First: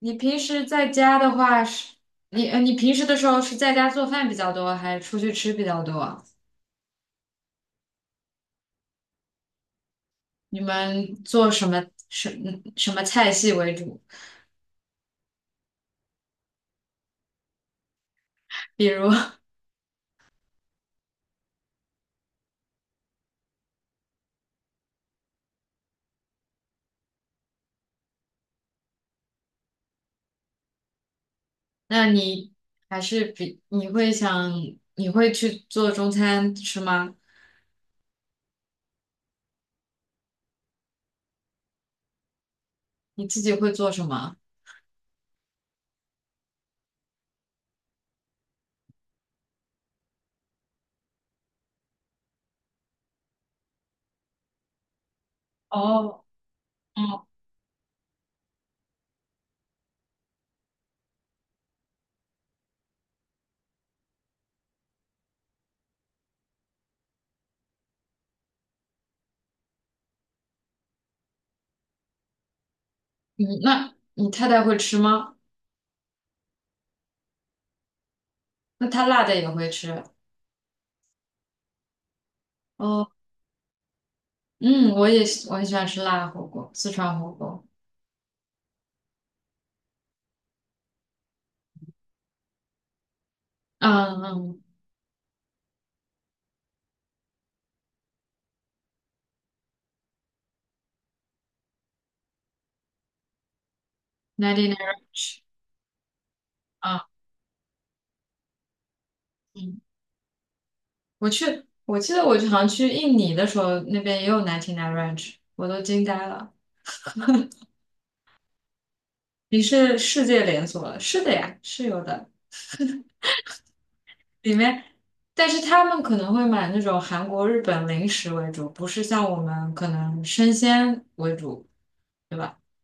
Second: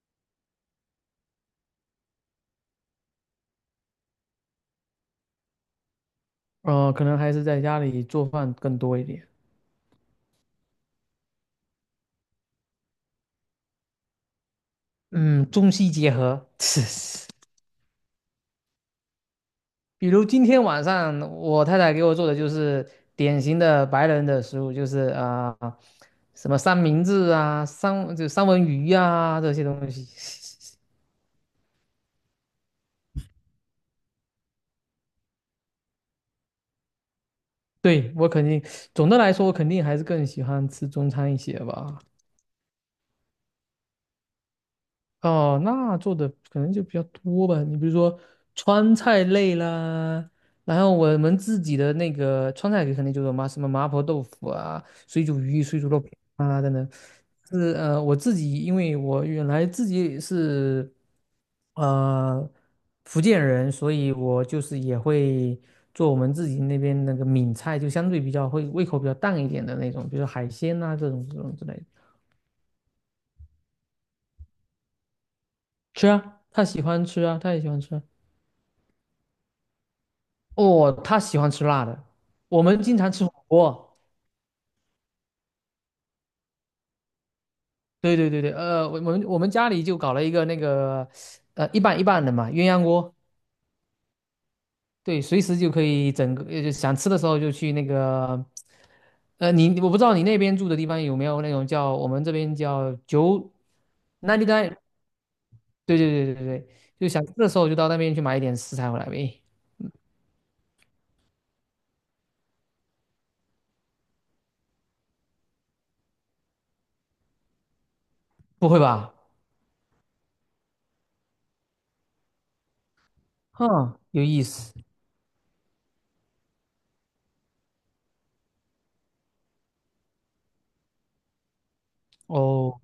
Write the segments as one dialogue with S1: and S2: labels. S1: 你平时在家的话是，你平时的时候是在家做饭比较多，还是出去吃比较多？
S2: 可能还是在家里做饭更多一点。
S1: 你们做什么什什么菜系为主？
S2: 嗯，中西结合。
S1: 比如，
S2: 比如今天晚上我太太给我做的就是典型的白人的食物，就是啊、什么三明治啊、三文鱼啊这些东西。
S1: 那你还是比你会想你会去做中餐吃吗？
S2: 对，我肯定，总的来说，我肯定还是更喜欢吃中餐一些吧。
S1: 你自己会做什么？
S2: 哦，那做的可能就比较多吧。你比如说川菜类啦，然后我们自己的那个川菜肯定就是麻什么麻婆豆腐啊、水煮鱼、水煮肉片。
S1: 哦，嗯，
S2: 是，我自己因为我原来自己是呃福建人，所以我就是也会做我们自己那边那个闽菜，就相对比较会胃口比较淡一点的那种，比如说海鲜啊这种之类的。
S1: 嗯，那你太太会吃吗？
S2: 吃啊，他喜欢吃啊，他也喜欢吃啊。
S1: 那她辣的也会吃。
S2: 哦，他喜欢吃辣的，我们经
S1: 哦，
S2: 常吃火锅。
S1: 嗯，我很喜欢吃辣火锅，四川火锅。
S2: 对对对对，我们家里就搞了一个那个，一半一半的嘛，鸳鸯锅。
S1: 嗯嗯
S2: 对，随时就可以整个，就想吃的时候就去那个，我不知道你那边住的地方有没有那种叫我们这边叫九 n i
S1: n i
S2: n
S1: n e
S2: e
S1: t
S2: 对对对对对，
S1: 啊，
S2: 就想吃的时候就到那边去买一点食材回来呗。
S1: 嗯。我去，我记得我好像去印尼的时候，那边也有 99 Ranch，我都惊呆了。
S2: 不会吧？
S1: 你是世界连锁了？是的呀，是有的。
S2: 哼，有意
S1: 里
S2: 思。
S1: 面，但是他们可能会买那种韩国、日本零食为主，不是像我们可能生鲜为主，对吧？
S2: 哦，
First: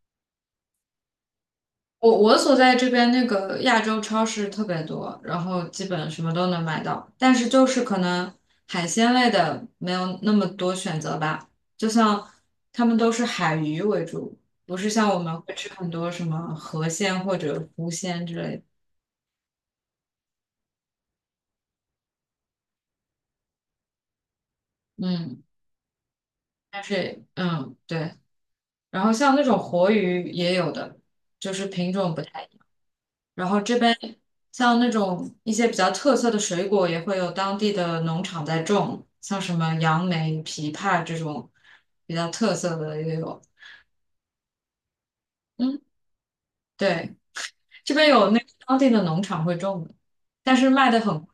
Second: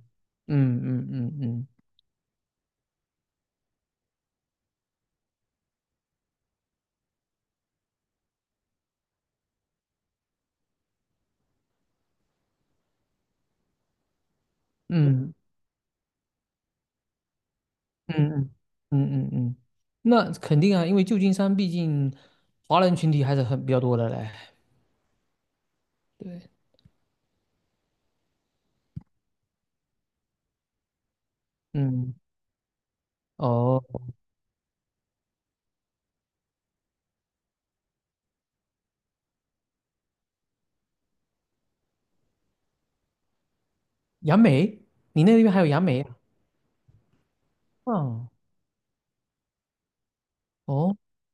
S2: 嗯嗯嗯嗯
S1: 我所在这边那个亚洲超市特别多，然后基本什么都能买到，但是就是可能海鲜类的没有那么多选择吧。就像他们都是海鱼为主，不是像我
S2: 嗯
S1: 们会吃很多什么河鲜或者湖
S2: 嗯
S1: 鲜之类的。
S2: 嗯嗯嗯，嗯，那肯定啊，因为旧金山毕竟华人群体还是很比较多的嘞。
S1: 嗯，但是对，然后像那种活鱼也有的，就是品种
S2: 嗯，
S1: 不太。然后这
S2: 哦，
S1: 边像那种一些比较特色的水果，也会有当地的农场在种，像什么杨梅、枇杷这种比较特色的也有。
S2: 杨梅，你那边还有
S1: 嗯，
S2: 杨梅啊？
S1: 对，这边
S2: 嗯。
S1: 有那个当地的农场会种的，但是卖
S2: 哦
S1: 的很贵。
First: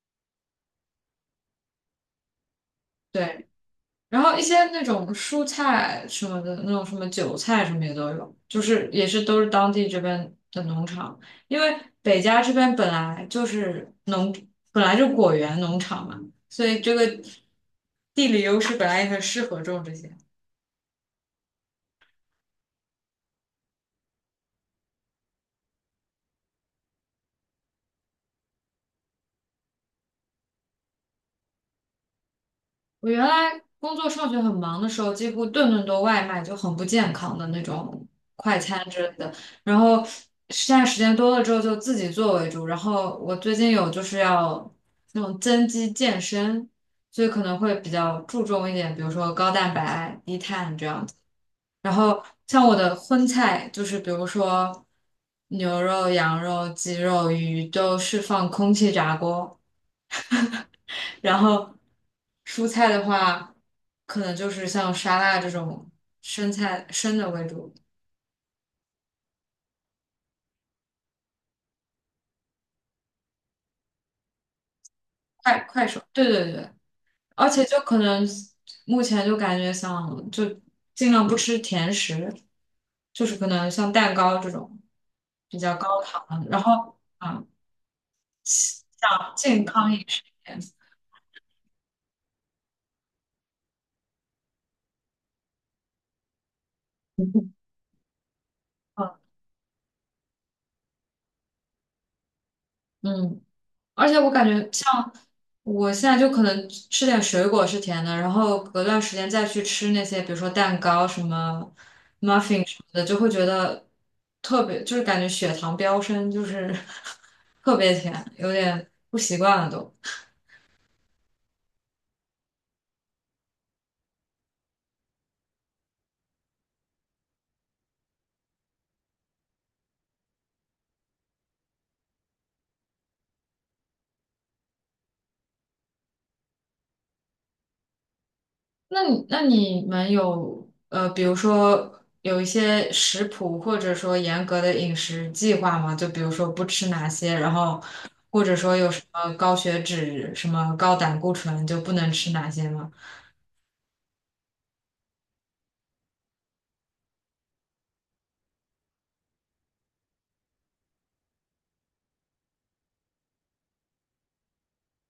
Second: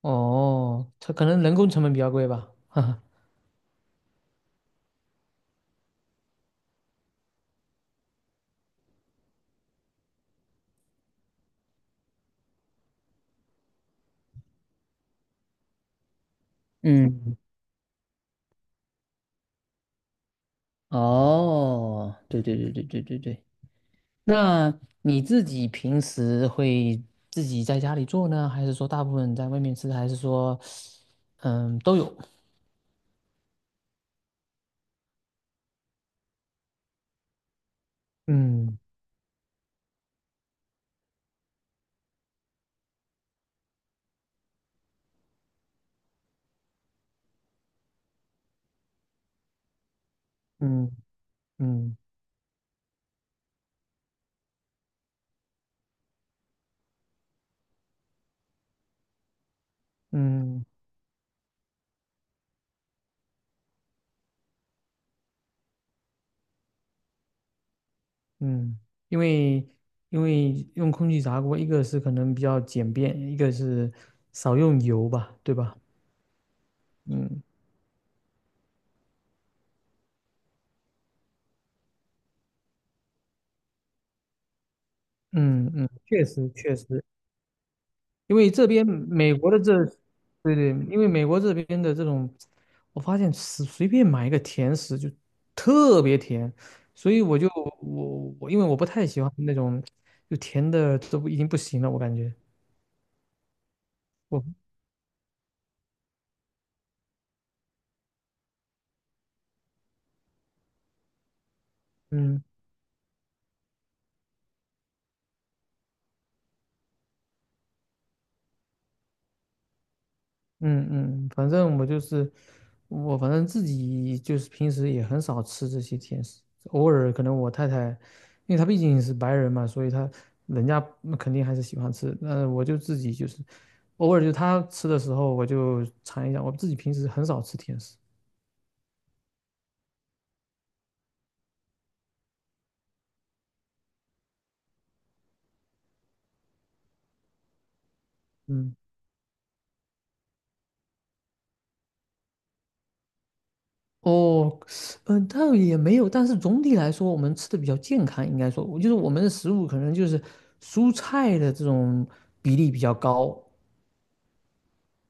S2: 哦，它可能人工成本比较贵吧。哈哈。
S1: 对，然后一些那种蔬菜什么的，那种什么韭菜什么也都有，就是也是都是当地这边的农场，因为北加这边本来就果园农场嘛，所以这个
S2: 嗯。
S1: 地理优势本来也很适合种这些。
S2: 哦，对对对对对对对。那你自己平时会自己在家里做呢，还是说大部分在外面吃，还是说，嗯，都有？
S1: 我原来工作上学很忙的时候，几乎顿顿都外卖，就很不健康的那种快
S2: 嗯
S1: 餐之类的。然后现在时间多了之后，就自己做为主。然后我最近有就是要那种增肌健身，所以可能会比较注重一点，比如说高蛋白、低碳这
S2: 嗯
S1: 样子。然
S2: 嗯
S1: 后像我的荤菜，就是比如说牛肉、羊肉、鸡肉、鱼，都是放空气炸锅。
S2: 嗯
S1: 然后蔬菜的话，可能就是像沙拉这种生菜生的为主，
S2: 嗯，因为因为用空气炸锅，一个是可能比较简便，一个是少用油吧，对
S1: 快
S2: 吧？
S1: 快手，对对对，
S2: 嗯
S1: 而且就可能目前就感觉想就尽量不吃甜食，就是可能像蛋糕这种比
S2: 嗯
S1: 较
S2: 嗯，
S1: 高
S2: 确
S1: 糖的
S2: 实
S1: 然
S2: 确
S1: 后
S2: 实，
S1: 啊，
S2: 因为这
S1: 像
S2: 边美国的
S1: 健
S2: 这，
S1: 康饮食一
S2: 对
S1: 点，
S2: 对，因为美国这边的这种，我发现随便买一个甜食就特别甜，所以我就
S1: 嗯
S2: 我因为我不太喜欢那种就甜的都不已经不行了，我感觉
S1: 嗯。而且我
S2: 我。
S1: 感觉像我现在就可能吃点水果是甜的，然后隔段时间再去吃那些，比如说蛋糕、什么
S2: 嗯。
S1: muffin 什么的，就会觉得特别，就是感觉血糖飙升，就是 特别甜，有点不习惯了都。
S2: 嗯嗯，反正我就是反正自己就是平时也很少吃这些甜食，偶尔可能我太太，因为她毕竟是白人嘛，所以人家肯定还是喜欢吃。那我就自己就是偶尔就她吃的时候，我就尝一下。我自己平时很少吃甜食。
S1: 那你们有比如说有一些食谱或者说严格的饮食计划吗？就比如说不吃哪些，然后或者说
S2: 嗯，
S1: 有什么高血脂、什么高胆固醇就不能吃哪些吗？
S2: 哦，嗯、倒也没有，但是总体来说，我们吃的比较健康，应该说，就是我们的食物可能就是蔬菜的这种比例比较高，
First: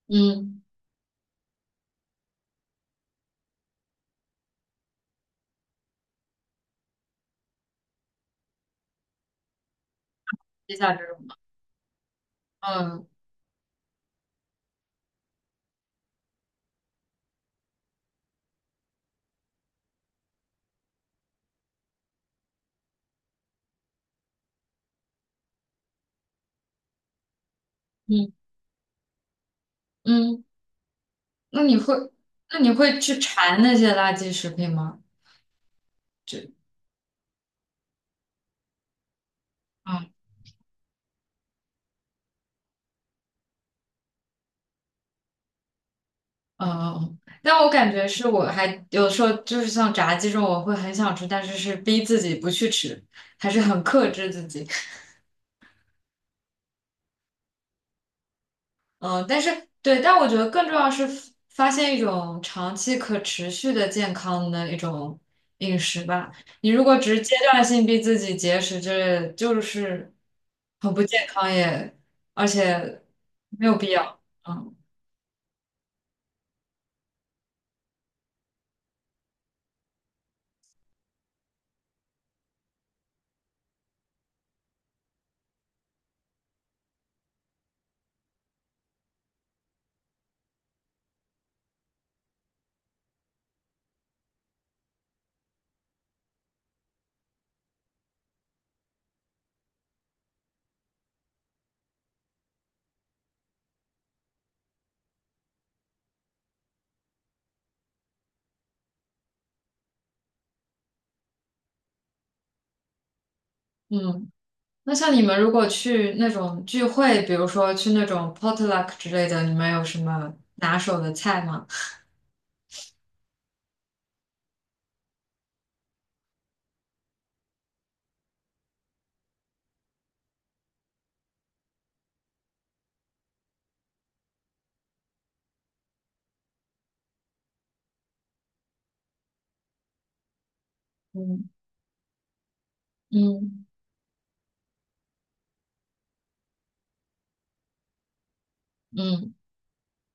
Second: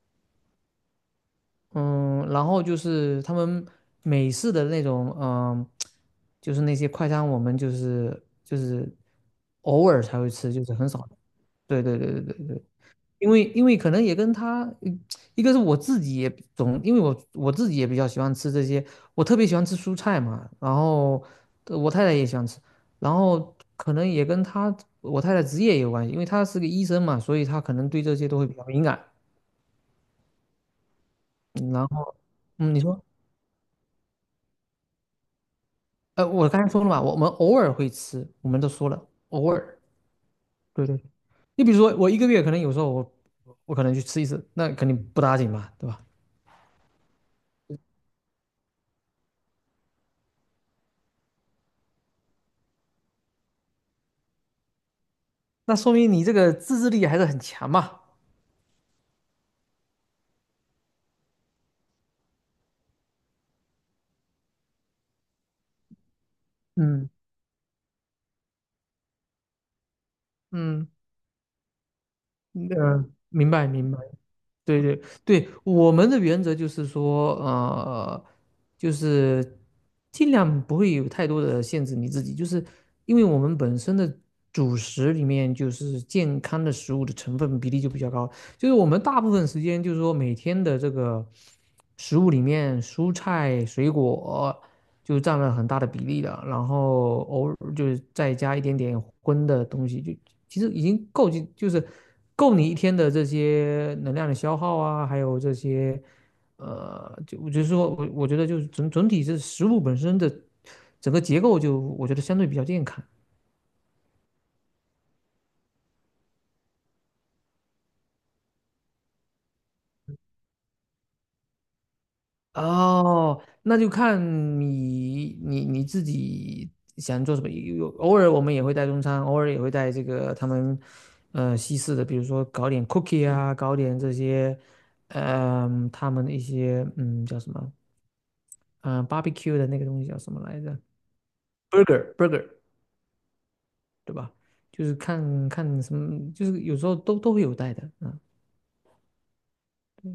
S1: 嗯，
S2: 嗯，然后就是他们美式的那种，嗯，就是那些快餐，我们就是偶尔才会吃，就是
S1: 接
S2: 很
S1: 下这
S2: 少。
S1: 种，
S2: 对对对对对对，
S1: 嗯
S2: 因为可能也跟他，一个是我自己也因为我自己也比较喜欢吃这些，我特别喜欢吃蔬菜嘛，然后我太太也喜欢吃，然后可能也跟我太太职业也有关系，因为她是个医生嘛，所以她可能对这些
S1: 嗯
S2: 都会比较敏感。
S1: 嗯，那
S2: 嗯
S1: 你
S2: 然
S1: 会
S2: 后
S1: 那你
S2: 嗯，你
S1: 会
S2: 说。
S1: 去馋那些垃圾食品吗？
S2: 我刚才说了嘛，我们偶尔会吃，我们都说了，偶尔。
S1: 嗯
S2: 对对。你比如说，我一个月可能有时候我可能去吃一次，那肯定不打紧嘛，对吧？
S1: 嗯嗯，但我感觉是我还有时候就是像炸鸡这种，我会很想吃，但是是逼自己不去吃，还是很克制自己。
S2: 那说明你这个自制力还是很强嘛。
S1: 嗯，但是对，但我觉得更重要是发现一种长期可持续的健康的一种饮食吧。你如果
S2: 嗯
S1: 只是阶段性逼自己节食之类就是
S2: 嗯，
S1: 很不健康也，而且
S2: 明
S1: 没
S2: 白
S1: 有必
S2: 明白。
S1: 要。嗯
S2: 对对对，我们的原则就是说，就是尽量不会有太多的限制你自己，就是因为我们本身的主食里面就是健康的食物的成分比例就比较高，就是我们大部分时间，就是说每天的这个食物里面，蔬菜、水果就占了很大的比例了，然后偶尔就是再加一点点荤的东西，就其实已经够就就是够你一天的这些能量的消耗啊，还有这些就我就是说我觉得就是整体这食物本身的整个结构就我觉得相对比较健康。
S1: 嗯，那像你们如果去那种聚会，比如说去那种 potluck 之类的，你们有什么拿手的菜吗？
S2: 哦，那就看你自己想做什么。有偶尔我们也会带中餐，偶尔也会带这个他们西式的，比如说搞点 cookie 啊，搞点这些，嗯、他们的一些叫什么，嗯、barbecue 的那个东西叫什么来着
S1: 嗯
S2: ？burger burger
S1: 嗯
S2: 对吧？就是看看什么，就是有时候都会有带的啊，嗯，
S1: 嗯。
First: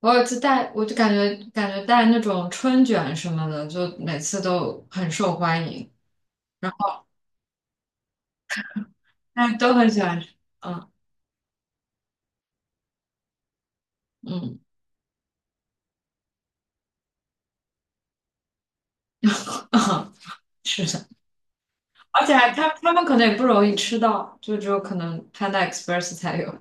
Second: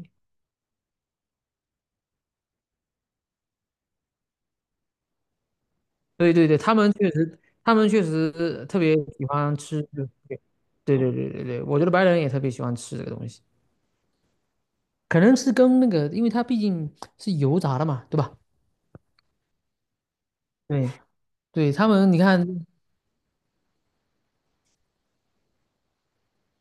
S1: 我有一次带，我就感觉带那种春卷什么的，就每次都很受欢迎，
S2: 对对对，
S1: 然
S2: 他们
S1: 后
S2: 确实，他们确实特别喜
S1: 大
S2: 欢
S1: 家都
S2: 吃
S1: 很喜
S2: 这个。
S1: 欢吃。嗯
S2: 对对对对对，我觉得白人也特别喜欢吃这个东西，
S1: 嗯
S2: 可能是跟那个，因为它毕竟是油炸的嘛，对吧？
S1: 是
S2: 对
S1: 的，
S2: 对，他们你
S1: 而且
S2: 看，
S1: 还他们可能也不容易吃到，就只有可能 Panda Express 才有。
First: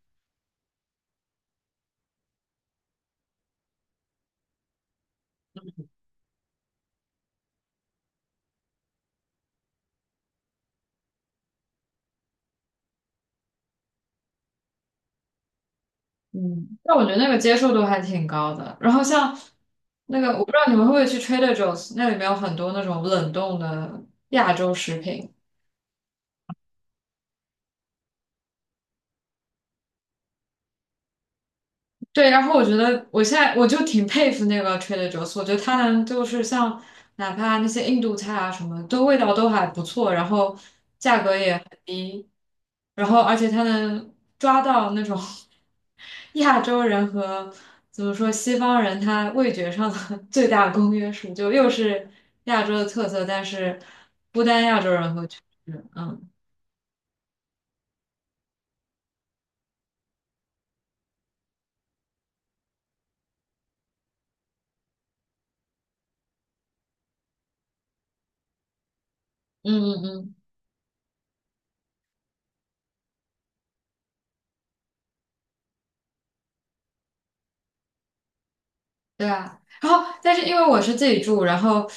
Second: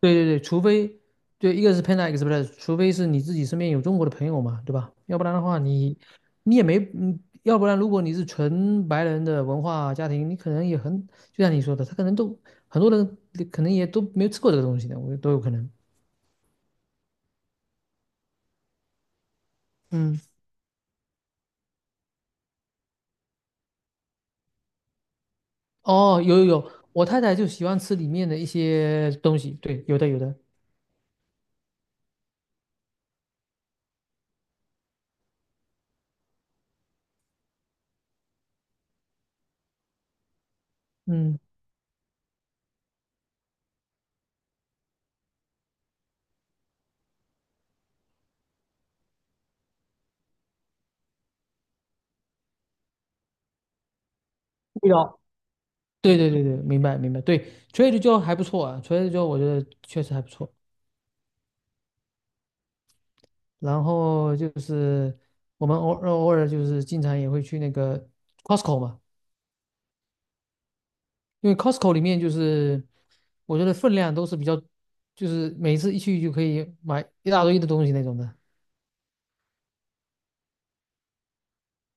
S2: 对对对，除非对一个是 Panda,一个是除非是你自己身边有中国的朋友嘛，对吧？要不然的话你，你也没，要不然如果你是纯白人的文化家庭，你可能也很，就像你说的，他可能都很多人可能也都没有吃过这个东西的，我觉得都有可能。
S1: 嗯，但我觉得那个接受度还挺高的。然后像那
S2: 嗯。
S1: 个，我不知道你们会不会去 Trader Joe's，那里面有很多那种冷冻的亚洲食品。
S2: 哦，有有有，我太太就喜欢吃里面的一些东西，对，有的有的，
S1: 对，然后我觉得我现在我就挺佩服那个 Trader Joe's，我觉得他能就是像哪怕那些印度菜啊什么，都味道都还不错，然后价格
S2: 嗯，
S1: 也很低，然后而且他能抓到那种 亚洲人和怎么说西方人他味觉上的 最大公约数，就又是亚洲的特色，但是不单亚
S2: 味
S1: 洲人
S2: 道，
S1: 和就是
S2: 对
S1: 嗯
S2: 对对对，明白明白，对，Trader Joe 还不错啊，Trader Joe 我觉得确实还不错。然后就是我们偶尔偶尔就是经常也会去那个 Costco 嘛，
S1: 嗯嗯嗯。
S2: 因为 Costco 里面就是我觉得分量都是比较，就是每次一去就可以买一大堆的东西那种的。
S1: 对啊，然后但是因为我是自己住，然后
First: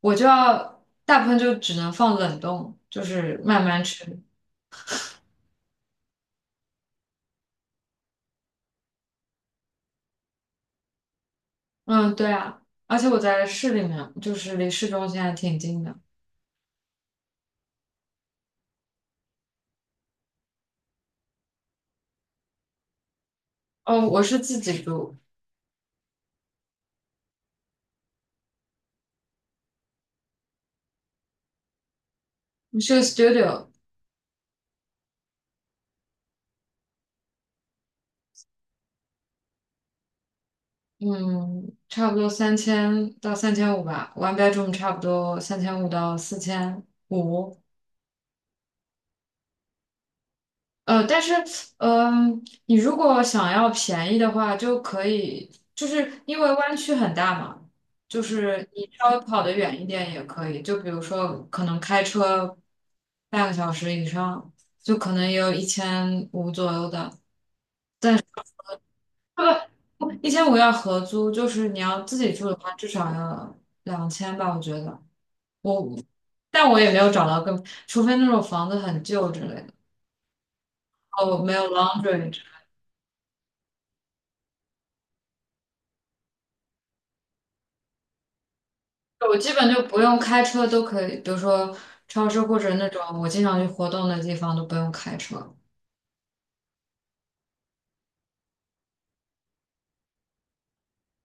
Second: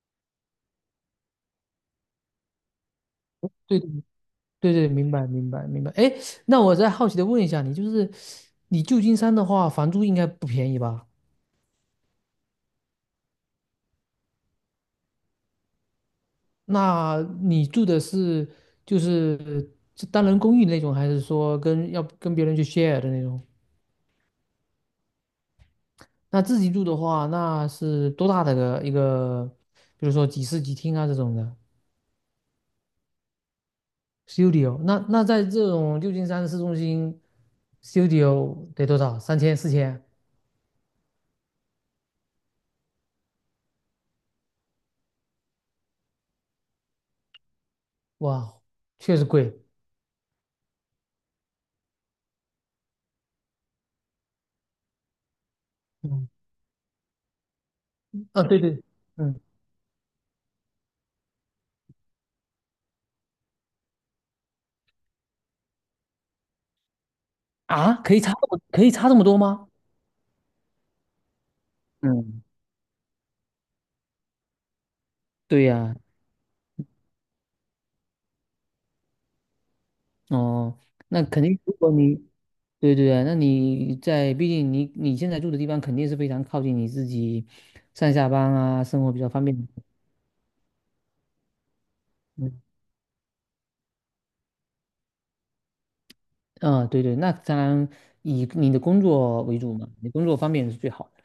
S1: 我就要大部分就只能放冷冻，就是慢
S2: 对
S1: 慢吃。
S2: 对对，明白明白明白。哎，那我再好奇的问一下你，就是你旧金山的话，房租应该不便宜吧？
S1: 嗯，对啊，而且我在市里面，就是离市中心还挺近的。
S2: 那你住的是就是是单人公寓那种，还是说要跟别人去 share 的那种？
S1: 哦，我是自己住，
S2: 那自己住的话，那是多大的一个，比如说几室几厅啊这种的
S1: 是个 studio，
S2: studio？那在这种旧金山市中心 studio 得多少？30004000？
S1: 嗯，差不多三千到三千五吧，one bedroom 差不多三千五到4500。
S2: 哇，确实贵。
S1: 但是，你如果想要便宜的话，就可以，就是
S2: 嗯，
S1: 因为湾区很大嘛，就
S2: 啊，对
S1: 是
S2: 对。
S1: 你稍微
S2: 嗯。
S1: 跑得远一点也可以，就比如说可能开车半个小时以上，就可能也有一千五左右的，
S2: 啊，
S1: 但是
S2: 可以差这么多
S1: 不
S2: 吗？
S1: 不，一千五要合租，就是你要自己
S2: 嗯，
S1: 住的话，至少要2000吧，我觉得
S2: 对呀，
S1: 我，但我也没有找到更，除非那种房子很旧之类的，
S2: 哦，那
S1: 哦，
S2: 肯
S1: 没
S2: 定，
S1: 有
S2: 如果你，
S1: laundry。
S2: 对对啊，那你在，毕竟你现在住的地方肯定是非常靠近你自己上下班啊，生活比较
S1: 我
S2: 方
S1: 基
S2: 便。
S1: 本就不用开车都可以，比如说超市或
S2: 嗯，
S1: 者那种我经常去活动的地方都不用开车。
S2: 啊，对对，那当然以你的工作为主嘛，你工作方便是最好的，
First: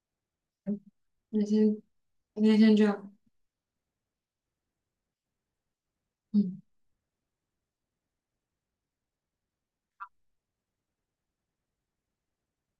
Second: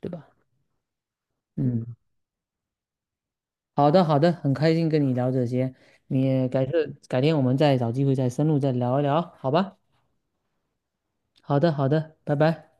S2: 对吧？
S1: 那天
S2: 嗯，
S1: 那天先这样，
S2: 好的好的，很开心跟你聊这些，你也
S1: 嗯。
S2: 改天我们再找机会再深入再聊一聊，好吧？好的好的，拜拜。